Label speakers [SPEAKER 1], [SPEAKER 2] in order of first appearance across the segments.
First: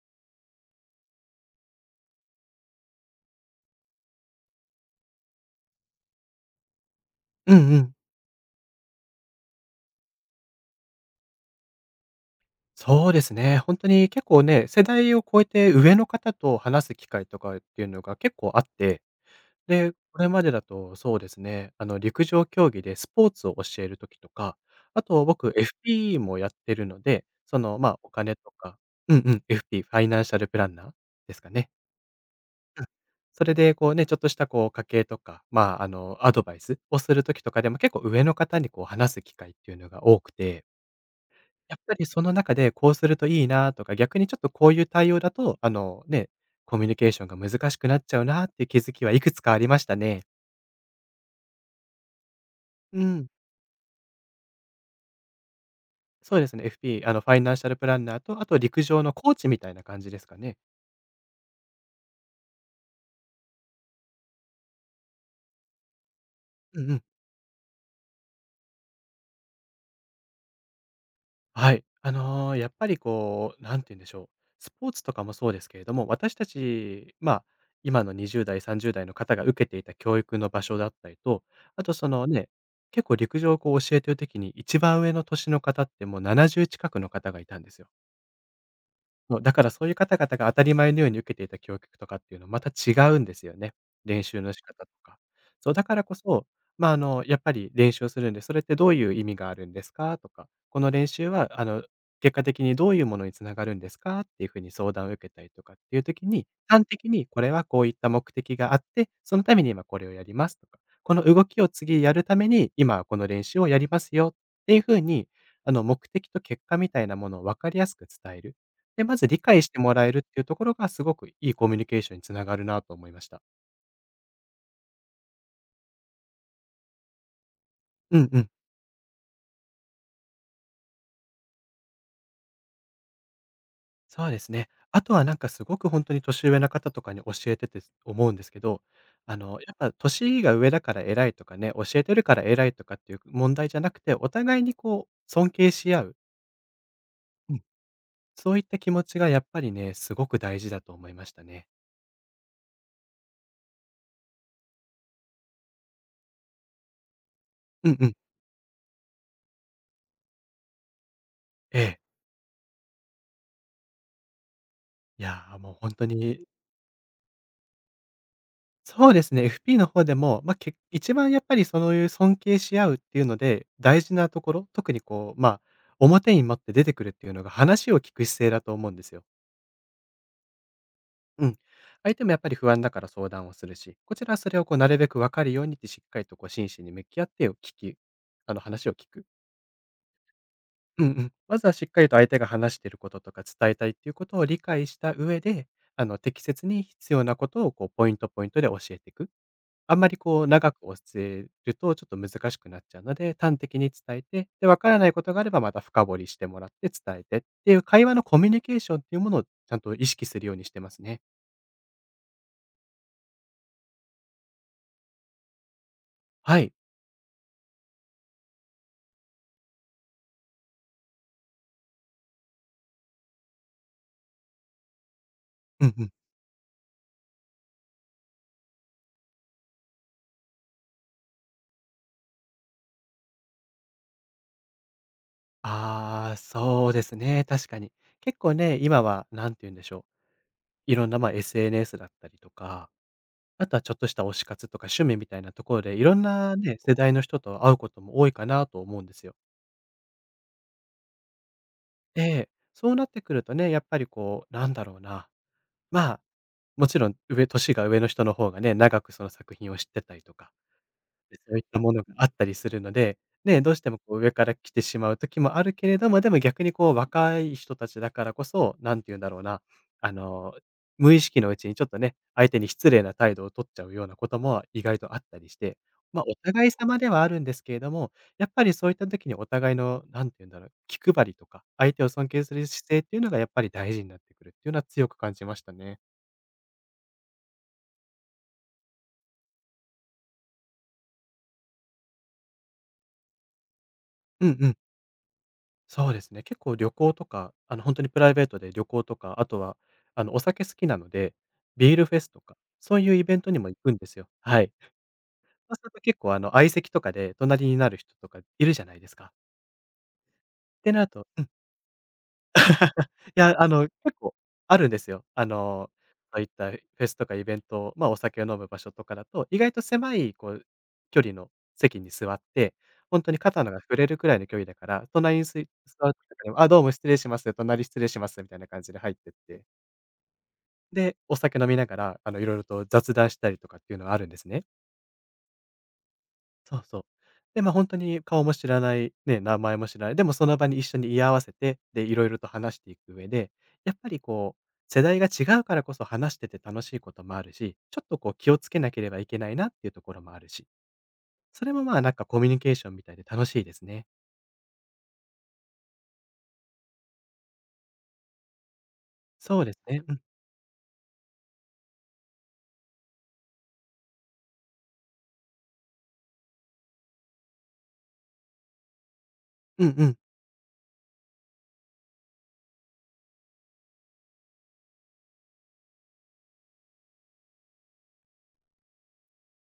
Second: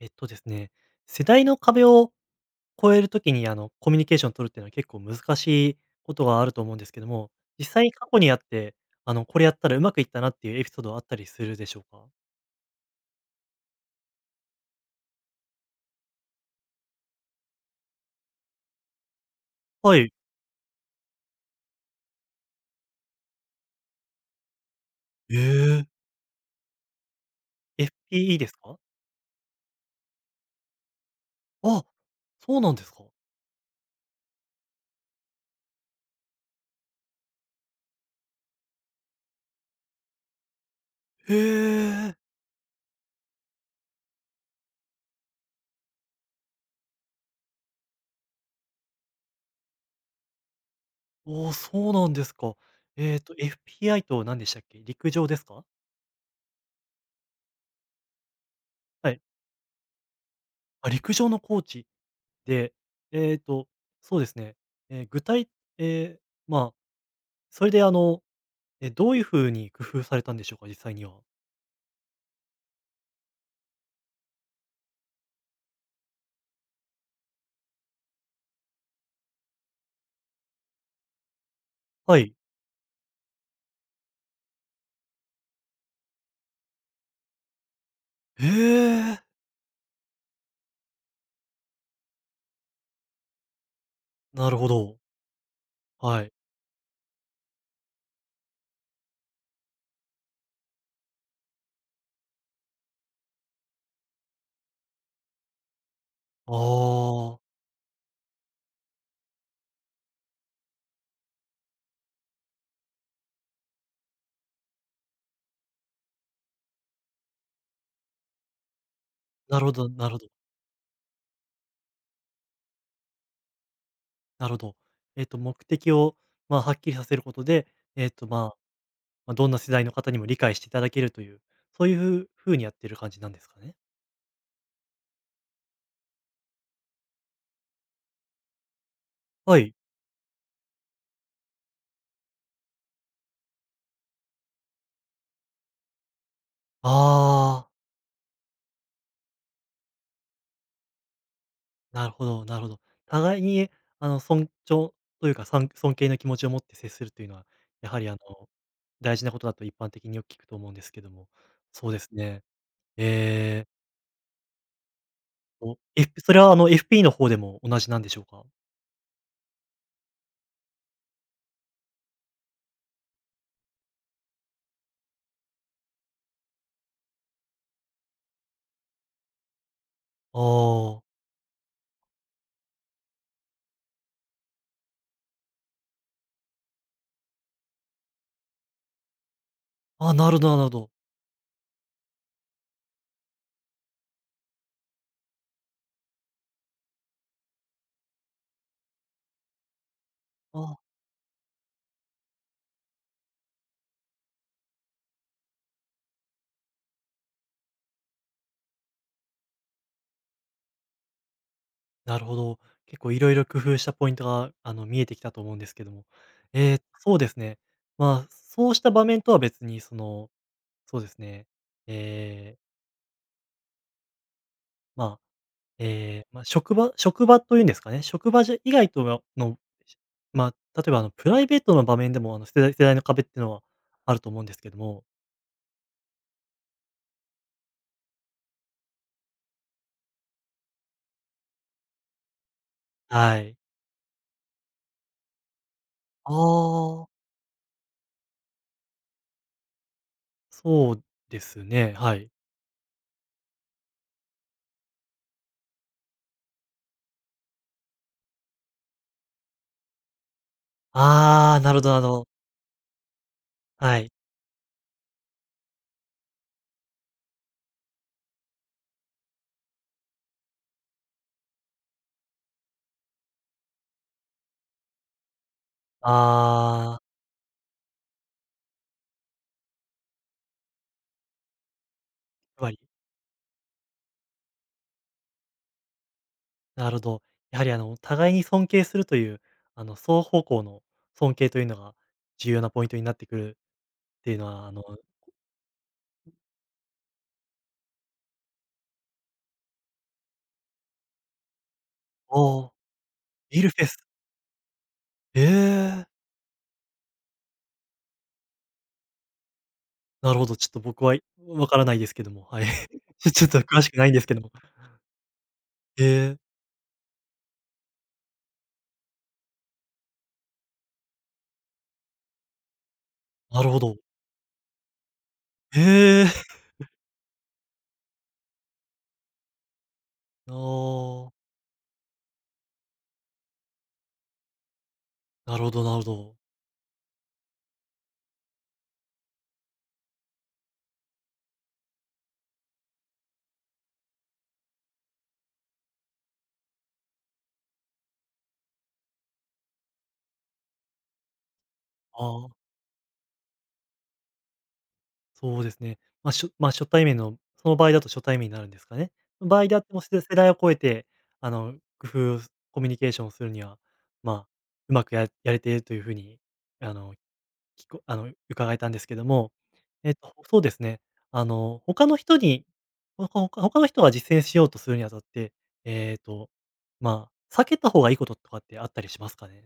[SPEAKER 1] えっとですね、世代の壁を越えるときに、コミュニケーションを取るっていうのは結構難しいことがあると思うんですけども、
[SPEAKER 2] う
[SPEAKER 1] 実
[SPEAKER 2] んう
[SPEAKER 1] 際に
[SPEAKER 2] ん。
[SPEAKER 1] 過去にあって、これやったらうまくいったなっていうエピソードはあったりするでしょうか？
[SPEAKER 2] そうですね。本当に結構ね、世代を超えて上の方と話す機会とかっていうのが結構あって、で、
[SPEAKER 1] はい。
[SPEAKER 2] これまでだとそうですね、陸上競技でスポーツを教える時とか、あと
[SPEAKER 1] え
[SPEAKER 2] 僕
[SPEAKER 1] え。
[SPEAKER 2] FP もやってるので、まあ、お金
[SPEAKER 1] FPE で
[SPEAKER 2] と
[SPEAKER 1] すか？
[SPEAKER 2] か、うんうん、FP、ファイナンシャルプランナーですかね。
[SPEAKER 1] あ、そうなん
[SPEAKER 2] う
[SPEAKER 1] で
[SPEAKER 2] ん。
[SPEAKER 1] すか？
[SPEAKER 2] それでこうね、ちょっとしたこう家計とか、まあ、アドバイスをする時とかでも結構上の方にこう話す機会っていうのが多くて、
[SPEAKER 1] へ
[SPEAKER 2] やっぱり
[SPEAKER 1] え。
[SPEAKER 2] その中で、こうするといいなとか、逆にちょっとこういう対応だと、ね、コミュニケーションが難しくなっちゃうなっていう気づきはいくつかありましたね。
[SPEAKER 1] おお、そうなんですか。
[SPEAKER 2] うん。
[SPEAKER 1] FPI と何でしたっけ？陸上ですか？
[SPEAKER 2] そうですね、FP、ファイナンシャルプランナーと、あと陸上
[SPEAKER 1] は
[SPEAKER 2] の
[SPEAKER 1] い。
[SPEAKER 2] コーチみたいな感じですかね。
[SPEAKER 1] あ、陸上のコーチで、えっと、そうですね、えー具体ええ、まあ、
[SPEAKER 2] うんうん。
[SPEAKER 1] それでどういう風に工夫されたんでしょうか？実際には。
[SPEAKER 2] はい。やっぱりこう、なんて言うんでしょう。スポーツとかもそうですけれども、私たち、まあ、今の20代、30代の方が受けていた教育の場所だったりと、あとそ
[SPEAKER 1] は
[SPEAKER 2] の
[SPEAKER 1] い。
[SPEAKER 2] ね、結構陸上をこう教えてる時に、一番上の年の方ってもう70近くの方がいたんですよ。
[SPEAKER 1] へえ、
[SPEAKER 2] そう、だからそういう方々が当たり前のように受けていた教育とかっていうのはまた違うんですよね。練習
[SPEAKER 1] な
[SPEAKER 2] の
[SPEAKER 1] る
[SPEAKER 2] 仕
[SPEAKER 1] ほ
[SPEAKER 2] 方と
[SPEAKER 1] ど。
[SPEAKER 2] か。そう、だからこ
[SPEAKER 1] はい。
[SPEAKER 2] そ、まあ、やっぱり練習をするんで、それってどういう意味があるんですかとか、この練習は、結果的にどういうものにつながるんですかっていうふうに相談を受けたりとかっていう時に、
[SPEAKER 1] あ
[SPEAKER 2] 端的にこ
[SPEAKER 1] あ、
[SPEAKER 2] れはこういった目的があって、そのために今これをやりますとか、この動きを次やるために、今はこの練習をやりますよっていうふうに、目的と結果みたいなものを分かりやすく伝える。で、まず理
[SPEAKER 1] な
[SPEAKER 2] 解
[SPEAKER 1] る
[SPEAKER 2] し
[SPEAKER 1] ほ
[SPEAKER 2] て
[SPEAKER 1] ど
[SPEAKER 2] もら
[SPEAKER 1] な
[SPEAKER 2] え
[SPEAKER 1] る
[SPEAKER 2] る
[SPEAKER 1] ほ
[SPEAKER 2] っ
[SPEAKER 1] ど、
[SPEAKER 2] ていうところがすごくいいコミュニケーションにつながるなと思いました。
[SPEAKER 1] なるほど。目的を、まあ、はっきりさせることで、
[SPEAKER 2] うんうん。
[SPEAKER 1] まあ、ま、どんな世代の方にも理解していただけるという、そういうふう風にやってる感じなんですかね？
[SPEAKER 2] そうですね。あとはなんかすごく本当に年上の方とかに教えてて思うんですけど、
[SPEAKER 1] は
[SPEAKER 2] や
[SPEAKER 1] い。
[SPEAKER 2] っぱ年が上だから偉いとかね、教えてるから偉いとかっていう問題じゃなくて、お互いにこう尊敬し合う、うん。
[SPEAKER 1] ああ、
[SPEAKER 2] そういった気持ちがやっぱりね、すごく大事だと思いましたね。
[SPEAKER 1] なるほどなるほど。互いに、尊重というか、尊敬の気持ちを持って接するというのは、
[SPEAKER 2] う
[SPEAKER 1] や
[SPEAKER 2] ん
[SPEAKER 1] は
[SPEAKER 2] う
[SPEAKER 1] り、
[SPEAKER 2] ん。
[SPEAKER 1] 大事なことだと一般的によく聞くと思うんですけども。
[SPEAKER 2] え
[SPEAKER 1] そうで
[SPEAKER 2] え。
[SPEAKER 1] すね。ええ、
[SPEAKER 2] いやー、もう本当
[SPEAKER 1] そ
[SPEAKER 2] に。
[SPEAKER 1] れはFP の方でも同じなんでしょうか？
[SPEAKER 2] そうですね、FP の方でも、まあ、け一番やっぱりそういう尊敬し合うっていうので、大事なところ、特にこう、まあ、表に持って出てくるっていうのが、話を聞く姿勢だと思うんですよ。
[SPEAKER 1] あ
[SPEAKER 2] うん。相手もやっぱり不安だから相談をするし、こちらはそれをこうなるべく分かるようにってしっかりとこう真摯に向き合ってを聞き、話を聞く。
[SPEAKER 1] あ、あ、なるほどなるほど。
[SPEAKER 2] うんうん。まずはしっかりと相手が話していることとか伝えたいっていうことを理解した上で、適切に必要なことをこうポイントポイントで教えていく。あんまりこう長く
[SPEAKER 1] あ
[SPEAKER 2] 教えるとちょっと難しくなっちゃうので、端的に伝えて、で、わからないことがあればまた深掘りしてもらって伝えてっていう会話のコミュニケーションっていうものをちゃんと意識するようにしてますね。
[SPEAKER 1] なるほど。結構いろいろ工夫したポイントが、見えてきたと思うんですけども。
[SPEAKER 2] はい。
[SPEAKER 1] ええ、そうですね。まあ、そうした場面とは別に、その、そうですね、ええ、まあ、
[SPEAKER 2] う
[SPEAKER 1] え
[SPEAKER 2] んうん。
[SPEAKER 1] え、まあ、職場職場というんですかね、職場じゃ以外とはの、まあ、例えばプライベートの場面でも世代の壁っていうのはあると思うんですけども。
[SPEAKER 2] ああ、そうですね。確かに。結構ね、今はなんて言うんでしょう。いろんなまあ SNS だったりとか、
[SPEAKER 1] はい。
[SPEAKER 2] あとはちょっとした推し活とか趣味みたいなところで、いろん
[SPEAKER 1] あ
[SPEAKER 2] なね、世代
[SPEAKER 1] あ。
[SPEAKER 2] の人と会うことも多いかなと思うんですよ。
[SPEAKER 1] そうですね、はい。
[SPEAKER 2] え。そうなってくるとね、やっぱりこう、なんだろうな。まあ、もちろん上年が上の人の方がね、長くその作品を知ってたりとか、でそ
[SPEAKER 1] あ
[SPEAKER 2] う
[SPEAKER 1] あ、
[SPEAKER 2] いっ
[SPEAKER 1] なる
[SPEAKER 2] た
[SPEAKER 1] ほど
[SPEAKER 2] も
[SPEAKER 1] なる
[SPEAKER 2] のが
[SPEAKER 1] ほ
[SPEAKER 2] あ
[SPEAKER 1] ど。
[SPEAKER 2] ったりするので、ね、どうしても
[SPEAKER 1] はい。
[SPEAKER 2] こう上から来てしまう時もあるけれども、でも逆にこう若い人たちだからこそ、なんて言うんだろうな、あの、無意識のうちにちょっとね、相手に失礼な態度を取っちゃうようなことも意外とあったりして、ま、お互い様
[SPEAKER 1] ああ。
[SPEAKER 2] ではあるんですけれども、やっぱりそういった時にお互いのなんて言うんだろう、気配りとか、相手を尊敬す
[SPEAKER 1] つ
[SPEAKER 2] る
[SPEAKER 1] まり、
[SPEAKER 2] 姿勢っていうのがやっぱり大事になってくるっていうのは強く感じましたね。
[SPEAKER 1] なるほど。やはり互いに尊敬するという、双方向の尊敬というのが重要なポイントになってくるっていう
[SPEAKER 2] う
[SPEAKER 1] の
[SPEAKER 2] んう
[SPEAKER 1] は、
[SPEAKER 2] ん。そうですね。結構旅行とか、本当にプライベートで旅行とか、あとは、お酒好きなので、ビールフェスとか、
[SPEAKER 1] おお。
[SPEAKER 2] そういうイベントに
[SPEAKER 1] ビー
[SPEAKER 2] も
[SPEAKER 1] ルフ
[SPEAKER 2] 行
[SPEAKER 1] ェ
[SPEAKER 2] くん
[SPEAKER 1] ス
[SPEAKER 2] ですよ。はい。
[SPEAKER 1] え
[SPEAKER 2] そうすると
[SPEAKER 1] え、
[SPEAKER 2] 結構、相席とかで隣になる人とかいるじゃないですか。
[SPEAKER 1] なるほど、ちょっと
[SPEAKER 2] って
[SPEAKER 1] 僕
[SPEAKER 2] なる
[SPEAKER 1] は、
[SPEAKER 2] と、
[SPEAKER 1] わからないですけども、はい。
[SPEAKER 2] い
[SPEAKER 1] ちょっ
[SPEAKER 2] や、
[SPEAKER 1] と詳しくないん
[SPEAKER 2] 結
[SPEAKER 1] です
[SPEAKER 2] 構
[SPEAKER 1] けども。
[SPEAKER 2] あるんですよ。
[SPEAKER 1] え
[SPEAKER 2] そ
[SPEAKER 1] え、
[SPEAKER 2] ういったフェスとかイベント、ま、お酒を飲む場所とかだと、意外と狭いこう、距離の席に座って、本当に
[SPEAKER 1] な
[SPEAKER 2] 肩
[SPEAKER 1] る
[SPEAKER 2] の
[SPEAKER 1] ほ
[SPEAKER 2] が触
[SPEAKER 1] ど。
[SPEAKER 2] れるくらいの距離だから、隣にすい座った
[SPEAKER 1] え
[SPEAKER 2] 時に
[SPEAKER 1] え。
[SPEAKER 2] も、「あ、どうも失礼します。隣失礼します」みたいな感じで入ってって、
[SPEAKER 1] あ
[SPEAKER 2] で、
[SPEAKER 1] あ、
[SPEAKER 2] お酒飲みながら、いろいろと雑談したりとかっていうのはあるんですね。
[SPEAKER 1] なるほどなるほど。
[SPEAKER 2] そうそう。で、ま、あ本当に顔も知らない、ね、名前も知らない、でもその場に一緒に居合わせて、で、いろいろと話していく上で、やっぱりこう、世代が違うからこそ話してて楽しいこともあるし、ちょっとこう気をつけなければいけないなっていうところもあるし、それもまあ、なんか
[SPEAKER 1] あ
[SPEAKER 2] コミ
[SPEAKER 1] あ。
[SPEAKER 2] ュニケーションみたいで楽しいですね。
[SPEAKER 1] そうですね。まあ、まあ、初対面のその場合だと初対面になるんですかね。
[SPEAKER 2] そ
[SPEAKER 1] 場
[SPEAKER 2] う
[SPEAKER 1] 合
[SPEAKER 2] で
[SPEAKER 1] で
[SPEAKER 2] す
[SPEAKER 1] あっても、
[SPEAKER 2] ね。うん。
[SPEAKER 1] 世代を超えて、あの、工夫コミュニケーションをするには、まあ、うまくやれているというふうに、あの、聞こあの、伺えたんですけども、
[SPEAKER 2] うんうん。
[SPEAKER 1] そうですね。他の人に、ほかほか他の人が実践しようとするにあたって、えっと、まあ、避けた方がいいこととかってあったりしますかね？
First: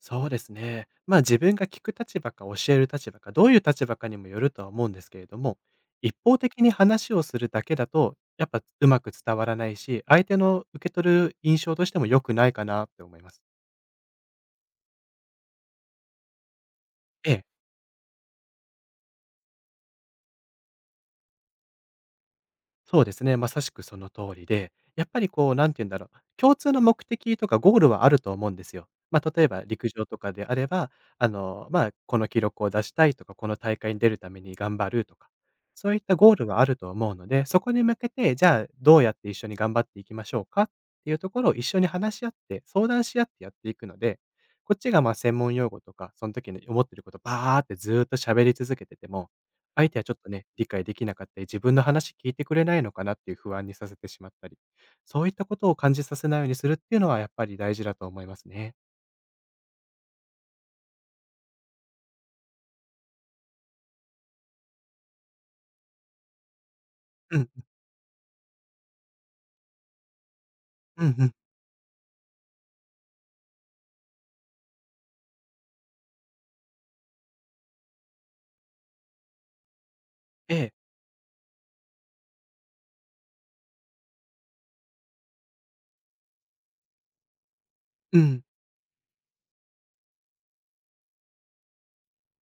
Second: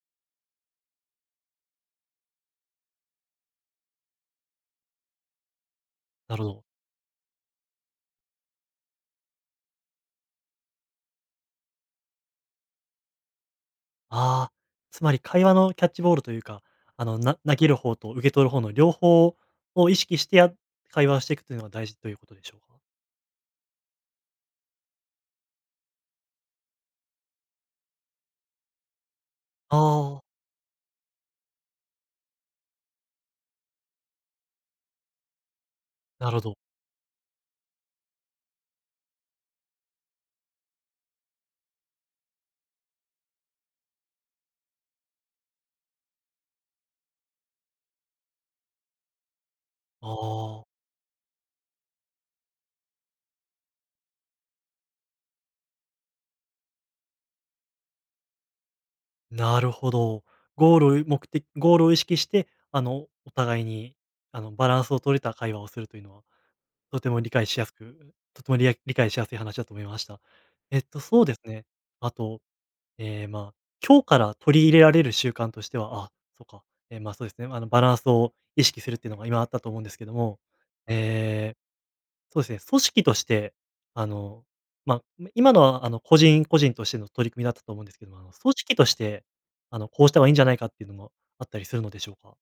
[SPEAKER 2] そうですね。まあ、自分が聞く立場か教える立場かどういう立場かにもよるとは思うんですけれども、一
[SPEAKER 1] な
[SPEAKER 2] 方
[SPEAKER 1] るほ
[SPEAKER 2] 的
[SPEAKER 1] ど。
[SPEAKER 2] に話をするだけだと、やっぱうまく伝わらないし、相手の受け取る印象としても良くないかなって思います。
[SPEAKER 1] ああ、つまり会話のキャッチボールというか、
[SPEAKER 2] ええ。
[SPEAKER 1] 投げる方と受け取る方の両方を意識して会話をしていくというのが大事ということでしょうか？
[SPEAKER 2] そうですね。まさしくその通りで、やっぱりこう、なんて言うんだろう、共通の目的とかゴールはあると思うんですよ。まあ、例えば陸上と
[SPEAKER 1] ああ、
[SPEAKER 2] かであれば、まあ、この記録を出したいとか、この大会に出るために頑張るとか、そういった
[SPEAKER 1] な
[SPEAKER 2] ゴー
[SPEAKER 1] るほ
[SPEAKER 2] ル
[SPEAKER 1] ど。
[SPEAKER 2] はあると思うので、そこに向けて、じゃあどうやって一緒に頑張っていきましょうかっていうところを一緒に話し合って、相談し合ってやっていくので、こっちがまあ専門用語とか、その時に思ってることバーってずーっと喋り続けてても、相手はちょっとね、
[SPEAKER 1] あ
[SPEAKER 2] 理
[SPEAKER 1] あ、
[SPEAKER 2] 解できなかったり、自分の話聞いてくれないのかなっていう不安にさせてしまったり、そういったことを感じさせないようにするっていうのはやっぱり大事だと思いますね。
[SPEAKER 1] なるほど。ゴールを目的ゴールを意識して、お互いに、バランスを取れた会話をするというのは、とても理
[SPEAKER 2] う
[SPEAKER 1] 解
[SPEAKER 2] ん、
[SPEAKER 1] しやすくとても理解しやすい話だと思いました。
[SPEAKER 2] うん
[SPEAKER 1] そ
[SPEAKER 2] う
[SPEAKER 1] う
[SPEAKER 2] ん。
[SPEAKER 1] ですね。あとええ、まあ、今日から取り入れられる習慣としては、あ、そうか、ええ、ま、そうですね、バランスを意識するっていうのが今あったと思うんですけども、
[SPEAKER 2] ええ、
[SPEAKER 1] えーそうですね、組織として、あの、まあ、今のは、個人個人としての取り組みだったと思うんですけど
[SPEAKER 2] う
[SPEAKER 1] も、
[SPEAKER 2] ん。
[SPEAKER 1] 組織として、こうした方がいいんじゃないかっていうのもあったりするのでしょうか？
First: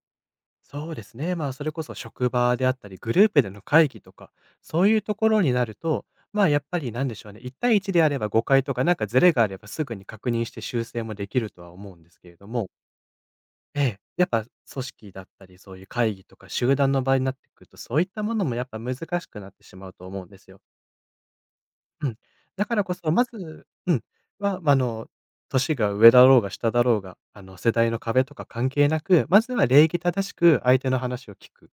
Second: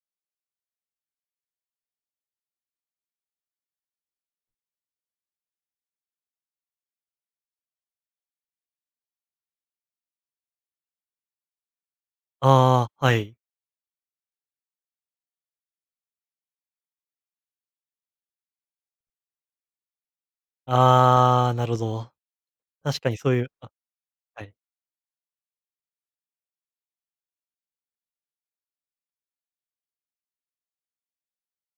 [SPEAKER 2] そうですね。まあ、それこそ職場であったり、グループでの会議とか、そういうところになると、まあ、やっぱりなんでしょうね、1対1であれば誤解とか、なんかズレがあればすぐに確認して修正もできるとは思うんですけれども、
[SPEAKER 1] ああー、はい。
[SPEAKER 2] ええ、やっぱ組織だったり、そういう会議とか集団の場合になってくると、そういったものもやっぱ難しくなってしまうと思うんですよ。
[SPEAKER 1] ああ、なるほ
[SPEAKER 2] う
[SPEAKER 1] ど。
[SPEAKER 2] ん。だからこ
[SPEAKER 1] 確か
[SPEAKER 2] そ、
[SPEAKER 1] に
[SPEAKER 2] ま
[SPEAKER 1] そういう
[SPEAKER 2] ず、うん、
[SPEAKER 1] はい。
[SPEAKER 2] は、ま、年が上だろうが下だろうが、世代の壁とか関係なく、まずは礼儀正しく相手の話を聞く。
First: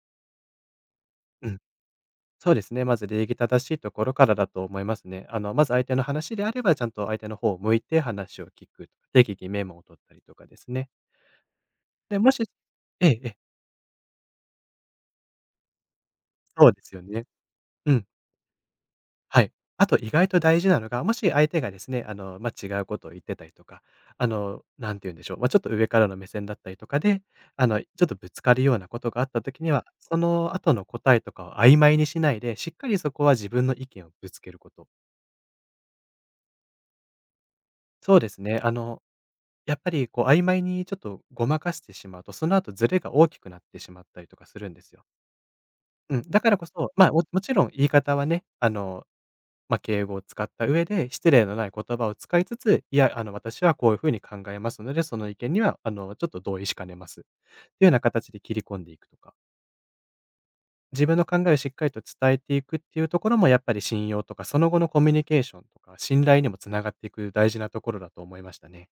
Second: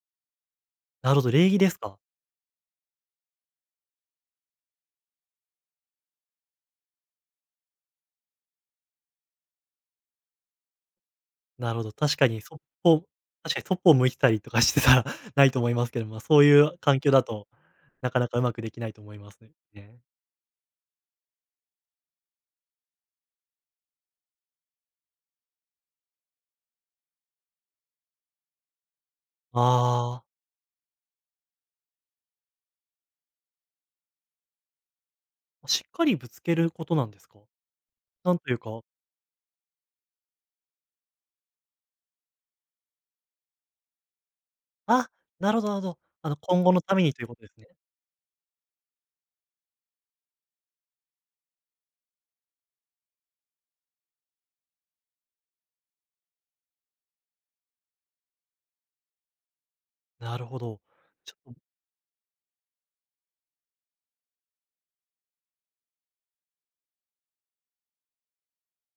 [SPEAKER 1] なるほど、
[SPEAKER 2] う
[SPEAKER 1] 礼
[SPEAKER 2] ん、
[SPEAKER 1] 儀ですか。
[SPEAKER 2] そうですね、まず礼儀正しいところからだと思いますね。まず相手の話であれば、ちゃんと相手の方を向いて話を聞く。適宜メモを取ったりとかですね。
[SPEAKER 1] なるほど、
[SPEAKER 2] で、もしええええ、
[SPEAKER 1] 確かにそっぽを向いてたりとかしてたら ないと思いますけど、まあ、そうい
[SPEAKER 2] そう
[SPEAKER 1] う
[SPEAKER 2] です
[SPEAKER 1] 環
[SPEAKER 2] よ
[SPEAKER 1] 境だ
[SPEAKER 2] ね。
[SPEAKER 1] と、
[SPEAKER 2] うん。
[SPEAKER 1] なかなかうまくできないと思います
[SPEAKER 2] はい。あと
[SPEAKER 1] ね。
[SPEAKER 2] 意外と大事なのが、もし相手がですね、まあ、違うことを言ってたりとか、なんて言うんでしょう、まあ、ちょっと上からの目線だったりとかで、ちょっとぶつかるようなことがあった時には、そ
[SPEAKER 1] あ
[SPEAKER 2] の後の答えとかを曖昧にしないで、しっかりそこは自分の意見をぶつけること。
[SPEAKER 1] あ、しっかりぶつけることなんですか？
[SPEAKER 2] そうで
[SPEAKER 1] なん
[SPEAKER 2] す
[SPEAKER 1] という
[SPEAKER 2] ね、
[SPEAKER 1] か、
[SPEAKER 2] やっぱりこう曖昧にちょっとごまかしてしまうと、その後ズレが大きくなってしまったりとかするんですよ。
[SPEAKER 1] あ、なるほどなるほど。
[SPEAKER 2] うん、だから
[SPEAKER 1] 今
[SPEAKER 2] こ
[SPEAKER 1] 後の
[SPEAKER 2] そ、
[SPEAKER 1] ため
[SPEAKER 2] ま、
[SPEAKER 1] にというこ
[SPEAKER 2] も
[SPEAKER 1] とで
[SPEAKER 2] ち
[SPEAKER 1] す
[SPEAKER 2] ろ
[SPEAKER 1] ね。
[SPEAKER 2] ん言い方はね、まあ、敬語を使った上で、失礼のない言葉を使いつつ、いや、私はこういう風に考えますので、その意見には、ちょっと同意しかねます。というような形で切り込んでいくとか、
[SPEAKER 1] なるほど。
[SPEAKER 2] 自分の
[SPEAKER 1] ち
[SPEAKER 2] 考
[SPEAKER 1] ょ
[SPEAKER 2] え
[SPEAKER 1] っ
[SPEAKER 2] を
[SPEAKER 1] と
[SPEAKER 2] しっかりと伝えていくっていうところも、やっぱり信用とか、その後のコミュニケーションとか、信頼にもつながっていく大事なところだと思いましたね。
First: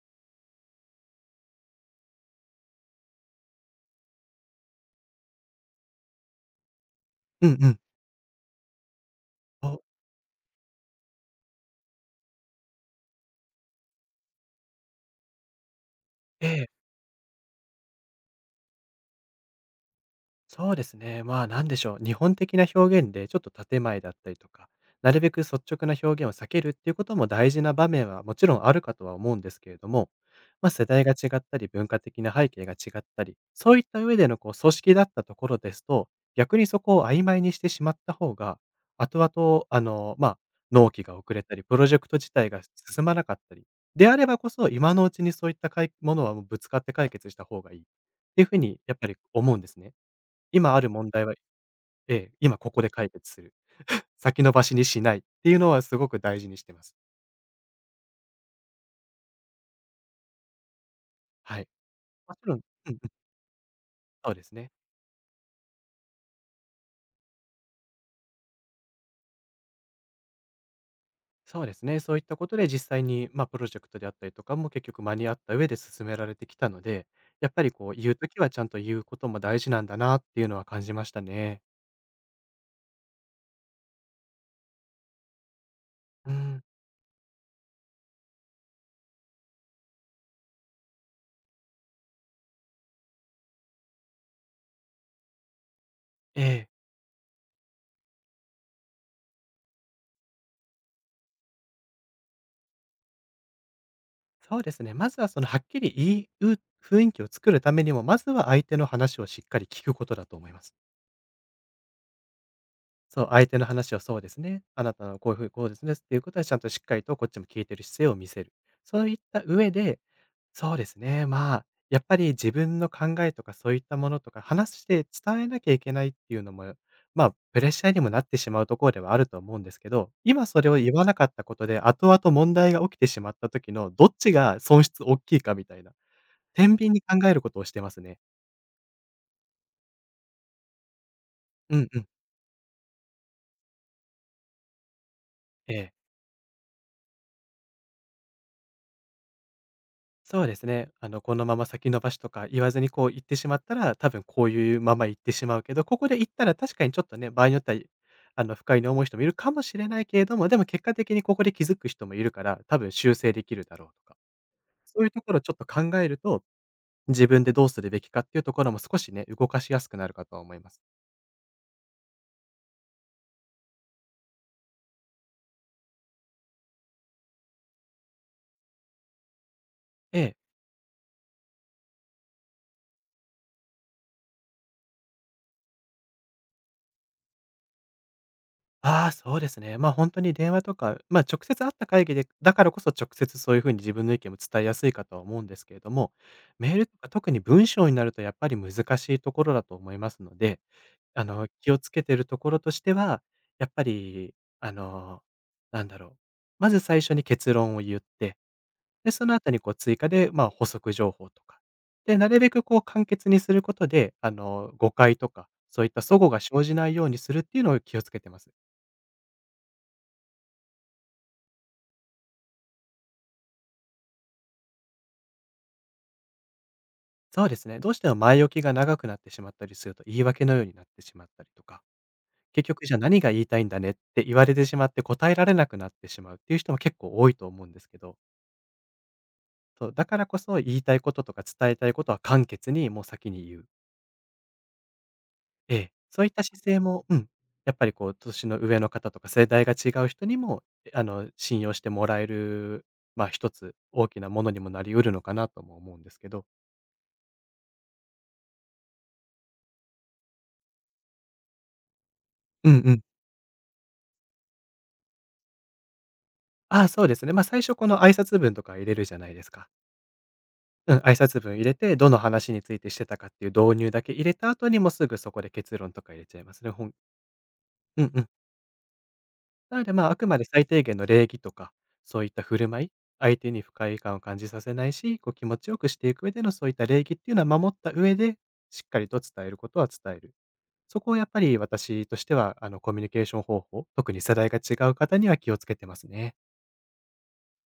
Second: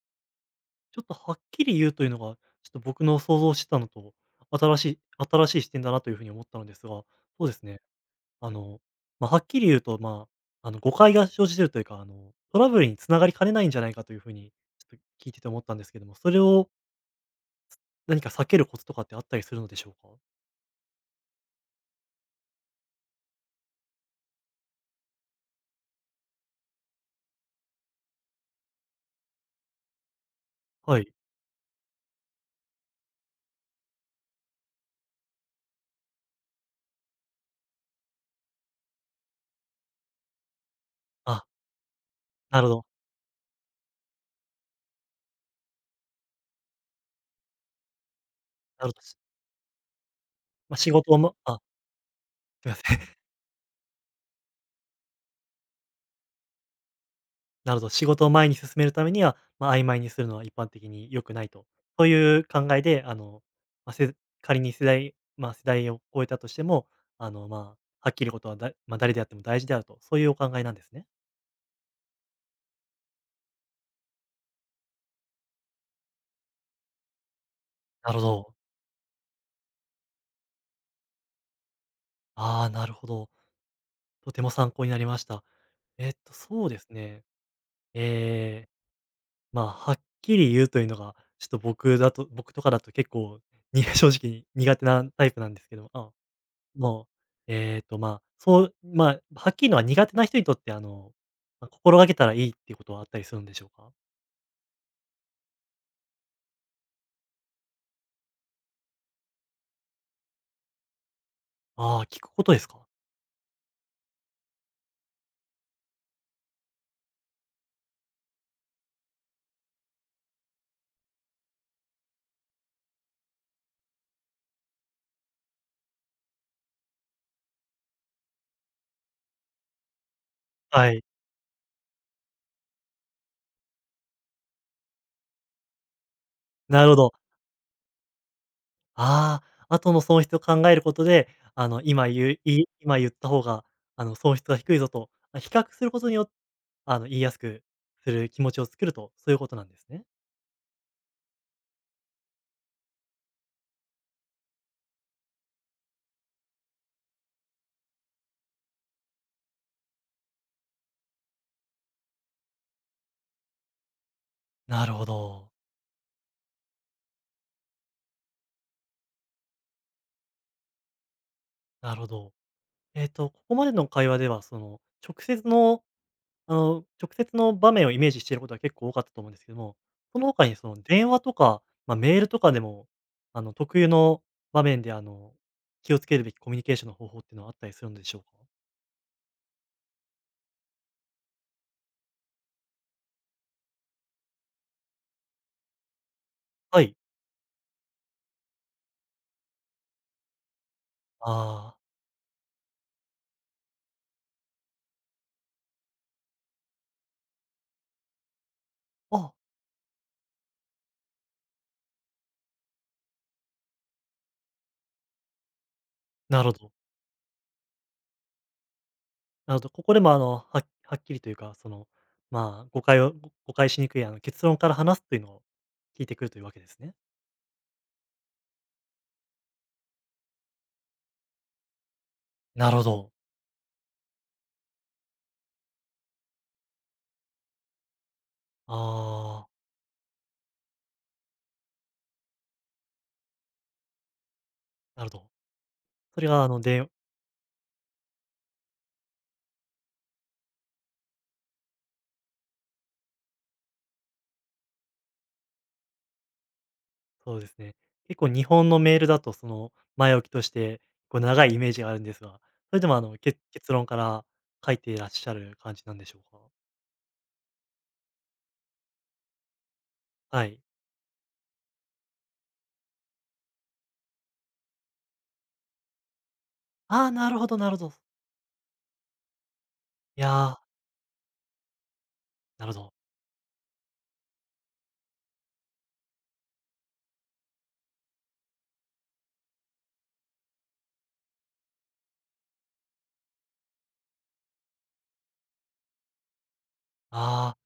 [SPEAKER 1] ちょっとはっきり言うというのが、ちょっと僕の想像してたのと、新しい新しい視点だなというふうに思ったのですが、そ
[SPEAKER 2] う
[SPEAKER 1] うで
[SPEAKER 2] ん
[SPEAKER 1] す
[SPEAKER 2] うん。
[SPEAKER 1] ね。あの、まあ、はっきり言
[SPEAKER 2] お
[SPEAKER 1] うと、まあ、誤解が生じてるというか、トラブルに繋がりかねないんじゃないかという風に、ちょっと聞いてて思ったんですけども、それ
[SPEAKER 2] え
[SPEAKER 1] を
[SPEAKER 2] え。
[SPEAKER 1] 何か避けるコツとかってあったりするのでしょうか？
[SPEAKER 2] そうですね。まあ、なんでしょう。日本的な表現で、ちょっと建前だったりとか、なるべく率直な表現を避けるっていうことも大事な場面はもちろんあるかとは思うんですけれども、まあ、世
[SPEAKER 1] は
[SPEAKER 2] 代が
[SPEAKER 1] い。
[SPEAKER 2] 違ったり、文化的な背景が違ったり、そういった上でのこう組織だったところですと、逆にそこを曖昧にしてしまった方が、後々、まあ、納期が遅れ
[SPEAKER 1] あ、
[SPEAKER 2] たり、プロジェクト自体が
[SPEAKER 1] なるほど、
[SPEAKER 2] 進まなかったり、であればこそ、今のうちにそういったかいものはもうぶつかって解決した方がいいっていうふうに、
[SPEAKER 1] なるほ
[SPEAKER 2] やっ
[SPEAKER 1] ど。
[SPEAKER 2] ぱり思うんですね。今
[SPEAKER 1] まあ、
[SPEAKER 2] ある
[SPEAKER 1] 仕
[SPEAKER 2] 問
[SPEAKER 1] 事を
[SPEAKER 2] 題は
[SPEAKER 1] まあ、
[SPEAKER 2] ええ、今
[SPEAKER 1] すい
[SPEAKER 2] こ
[SPEAKER 1] ま
[SPEAKER 2] こで
[SPEAKER 1] せん。
[SPEAKER 2] 解 決する。先延ばしにしないっていうのはすごく大事にしてます。
[SPEAKER 1] なるほど、仕事を前に進めるためには、まあ、曖昧にするのは一般的に良くない
[SPEAKER 2] は
[SPEAKER 1] と。
[SPEAKER 2] い。
[SPEAKER 1] そう
[SPEAKER 2] も
[SPEAKER 1] い
[SPEAKER 2] ち
[SPEAKER 1] う
[SPEAKER 2] ろん
[SPEAKER 1] 考え
[SPEAKER 2] うんうん、
[SPEAKER 1] で、まあ、
[SPEAKER 2] そうです
[SPEAKER 1] 仮
[SPEAKER 2] ね。
[SPEAKER 1] にまあ、世代を超えたとしても、まあ、はっきりことはだまあ、誰であっても大事であると、そういうお考えなんですね。
[SPEAKER 2] そうですね。そういったことで実際に、まあ、プロジェクトであったりとかも結局間に合った上で進められてきたので、やっぱりこう言
[SPEAKER 1] な
[SPEAKER 2] う
[SPEAKER 1] る
[SPEAKER 2] と
[SPEAKER 1] ほ
[SPEAKER 2] きは
[SPEAKER 1] ど。
[SPEAKER 2] ちゃんと言うことも大事なんだなっていうのは感じましたね。
[SPEAKER 1] ああ、なるほど。とても参考になりました。
[SPEAKER 2] うん。
[SPEAKER 1] そうですね。えーまあ、はっきり言うというのが、ちょっと僕とかだと結構、正直に苦手なタイプなんですけど、あ、
[SPEAKER 2] ええ、
[SPEAKER 1] もう、まあ、そう、まあ、はっきりのは苦手な人にとって、ま、心がけたらいいっていうことはあったりするんでしょうか？
[SPEAKER 2] そうですね。まずはそのはっきりう雰囲気を作るためにも、まずは相手の話をしっかり聞くことだと思います。
[SPEAKER 1] ああー、聞くことですか？
[SPEAKER 2] そう、相手の話をそうですね、あなたのこういうふうにこうですねっていうことはちゃんとしっかりとこっちも聞いてる姿勢を見せる。そういった上で、そうですね、まあ、やっぱり自分の考えとかそういったものとか話して伝えなきゃいけないっていうのも、まあ、プレッシャーにもなってしまうところではあると思うんですけど、今それを
[SPEAKER 1] は
[SPEAKER 2] 言
[SPEAKER 1] い、
[SPEAKER 2] わなかったことで、後々問題が起きてしまった時のどっちが損失大きいかみたいな、天
[SPEAKER 1] な
[SPEAKER 2] 秤
[SPEAKER 1] るほ
[SPEAKER 2] に
[SPEAKER 1] ど。
[SPEAKER 2] 考えることをしてますね。
[SPEAKER 1] ああ、後の損失を考えることで、
[SPEAKER 2] うんうん。
[SPEAKER 1] 今言った方が、損失が低いぞと、あ、比較
[SPEAKER 2] え
[SPEAKER 1] する
[SPEAKER 2] え。
[SPEAKER 1] ことによって言いやすくする気持ちを作ると、そういうことなんですね。
[SPEAKER 2] そうですね。このまま先延ばしとか言わずにこう言ってしまったら、多分こういうまま行ってしまうけど、ここで言ったら確かにちょっとね、場合によっては、不快に思う人もいるかもしれないけれども、でも結果的にここで気づく人もいるから、多分修正できるだろうとか、
[SPEAKER 1] なる
[SPEAKER 2] そう
[SPEAKER 1] ほ
[SPEAKER 2] いうところをちょ
[SPEAKER 1] ど、
[SPEAKER 2] っと考えると、自分でどうするべきかっていうところも少しね、動かしやすくなるかと思います。
[SPEAKER 1] なるほど。ここまでの会話では、その、直接の直接の場面をイメージしていることが結構多かったと思うんですけども、
[SPEAKER 2] え
[SPEAKER 1] その
[SPEAKER 2] え。
[SPEAKER 1] 他にその電話とか、まあ、メールとかでも、特有の場面で、気をつけるべきコミュニケーションの方法っていうのはあったりするんでしょうか？
[SPEAKER 2] ああ、そうですね。ま、あ本当に電話とか、ま、直接会った会議でだからこそ直接そういう風に自分の意見も伝えやすいかとは思うんですけれども、メー
[SPEAKER 1] は
[SPEAKER 2] ルと
[SPEAKER 1] い。
[SPEAKER 2] か特に文章になるとやっぱり難しいところだと思いますので、気
[SPEAKER 1] あ
[SPEAKER 2] を
[SPEAKER 1] あ。
[SPEAKER 2] つけてるところとしては、やっぱり、あの、なんだろう、まず最初に結論を言って、で、そ
[SPEAKER 1] あ、
[SPEAKER 2] の後にこう追加で、ま、補足情報とか。で、なるべくこう簡潔にすることで、誤解とか、そういった齟齬が
[SPEAKER 1] なるほ
[SPEAKER 2] 生
[SPEAKER 1] ど。
[SPEAKER 2] じないようにするっていうのを気をつけてます。
[SPEAKER 1] なるほど。ここでもはっきりというか、その、まあ、誤解しにくい結論から話すというのを聞いてくるというわけですね。
[SPEAKER 2] そうですね。どうしても前置きが長くなってしまったりすると、言い訳のようになってしまったりとか、結
[SPEAKER 1] なるほ
[SPEAKER 2] 局じゃあ
[SPEAKER 1] ど。
[SPEAKER 2] 何が言いたいんだねって言われてしまって答えられなくなってしまうっていう人も結構多いと思うんですけど、
[SPEAKER 1] ああ、
[SPEAKER 2] そう、だからこそ言いたいこととか伝えたいことは簡潔にもう先に言う。
[SPEAKER 1] なるほど。
[SPEAKER 2] ええ。
[SPEAKER 1] そ
[SPEAKER 2] そう
[SPEAKER 1] れ
[SPEAKER 2] いった
[SPEAKER 1] が
[SPEAKER 2] 姿勢
[SPEAKER 1] で
[SPEAKER 2] も、うん、やっぱりこう、年の上の方とか世代が違う人にも、え、信用してもらえる、まあ一つ大きなものにもなりうるのかなとも思うんですけど。
[SPEAKER 1] そうですね。結構日本のメールだとその、前置きとして、こう長いイメージがあるんですが、
[SPEAKER 2] うん
[SPEAKER 1] それで
[SPEAKER 2] う
[SPEAKER 1] も
[SPEAKER 2] ん。
[SPEAKER 1] 結論から書いていらっしゃる感じなんでしょうか？
[SPEAKER 2] ああ、そうですね。まあ最初この挨拶文とか入れるじゃないですか。
[SPEAKER 1] はい。
[SPEAKER 2] うん、挨拶文入れて、どの話についてしてたかっていう導入だけ入れた後に、もすぐそこで結論とか入れちゃいますね、ほん
[SPEAKER 1] ああ、なるほどなるほど。
[SPEAKER 2] うんうん。なので、まあ、あ
[SPEAKER 1] い
[SPEAKER 2] くまで
[SPEAKER 1] や
[SPEAKER 2] 最
[SPEAKER 1] ー、
[SPEAKER 2] 低限の礼儀とか、そういった振
[SPEAKER 1] な
[SPEAKER 2] る
[SPEAKER 1] るほ
[SPEAKER 2] 舞い、
[SPEAKER 1] ど。
[SPEAKER 2] 相手に不快感を感じさせないし、こう気持ちよくしていく上でのそういった礼儀っていうのは守った上で、しっかりと伝えることは伝える。そこをやっぱり私としては、コミュニケーション方法、特に世代が違う方には気をつけてますね。
[SPEAKER 1] ああ、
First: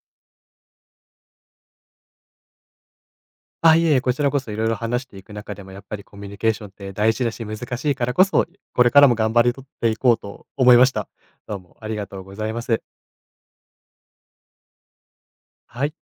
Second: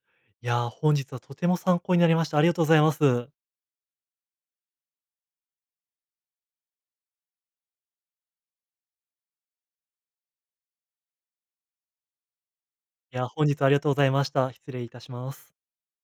[SPEAKER 1] いやー、本日はとても参考になりました。ありがとうございます。
[SPEAKER 2] あ、いえいえ、こちらこそいろいろ話していく中でも、やっぱりコミュニケーションって大事だし、難しいからこそ、これからも頑張りとっていこうと思いました。どうもありがとうございます。
[SPEAKER 1] いや、本日はありがとうございました。失礼いたします。
[SPEAKER 2] はい。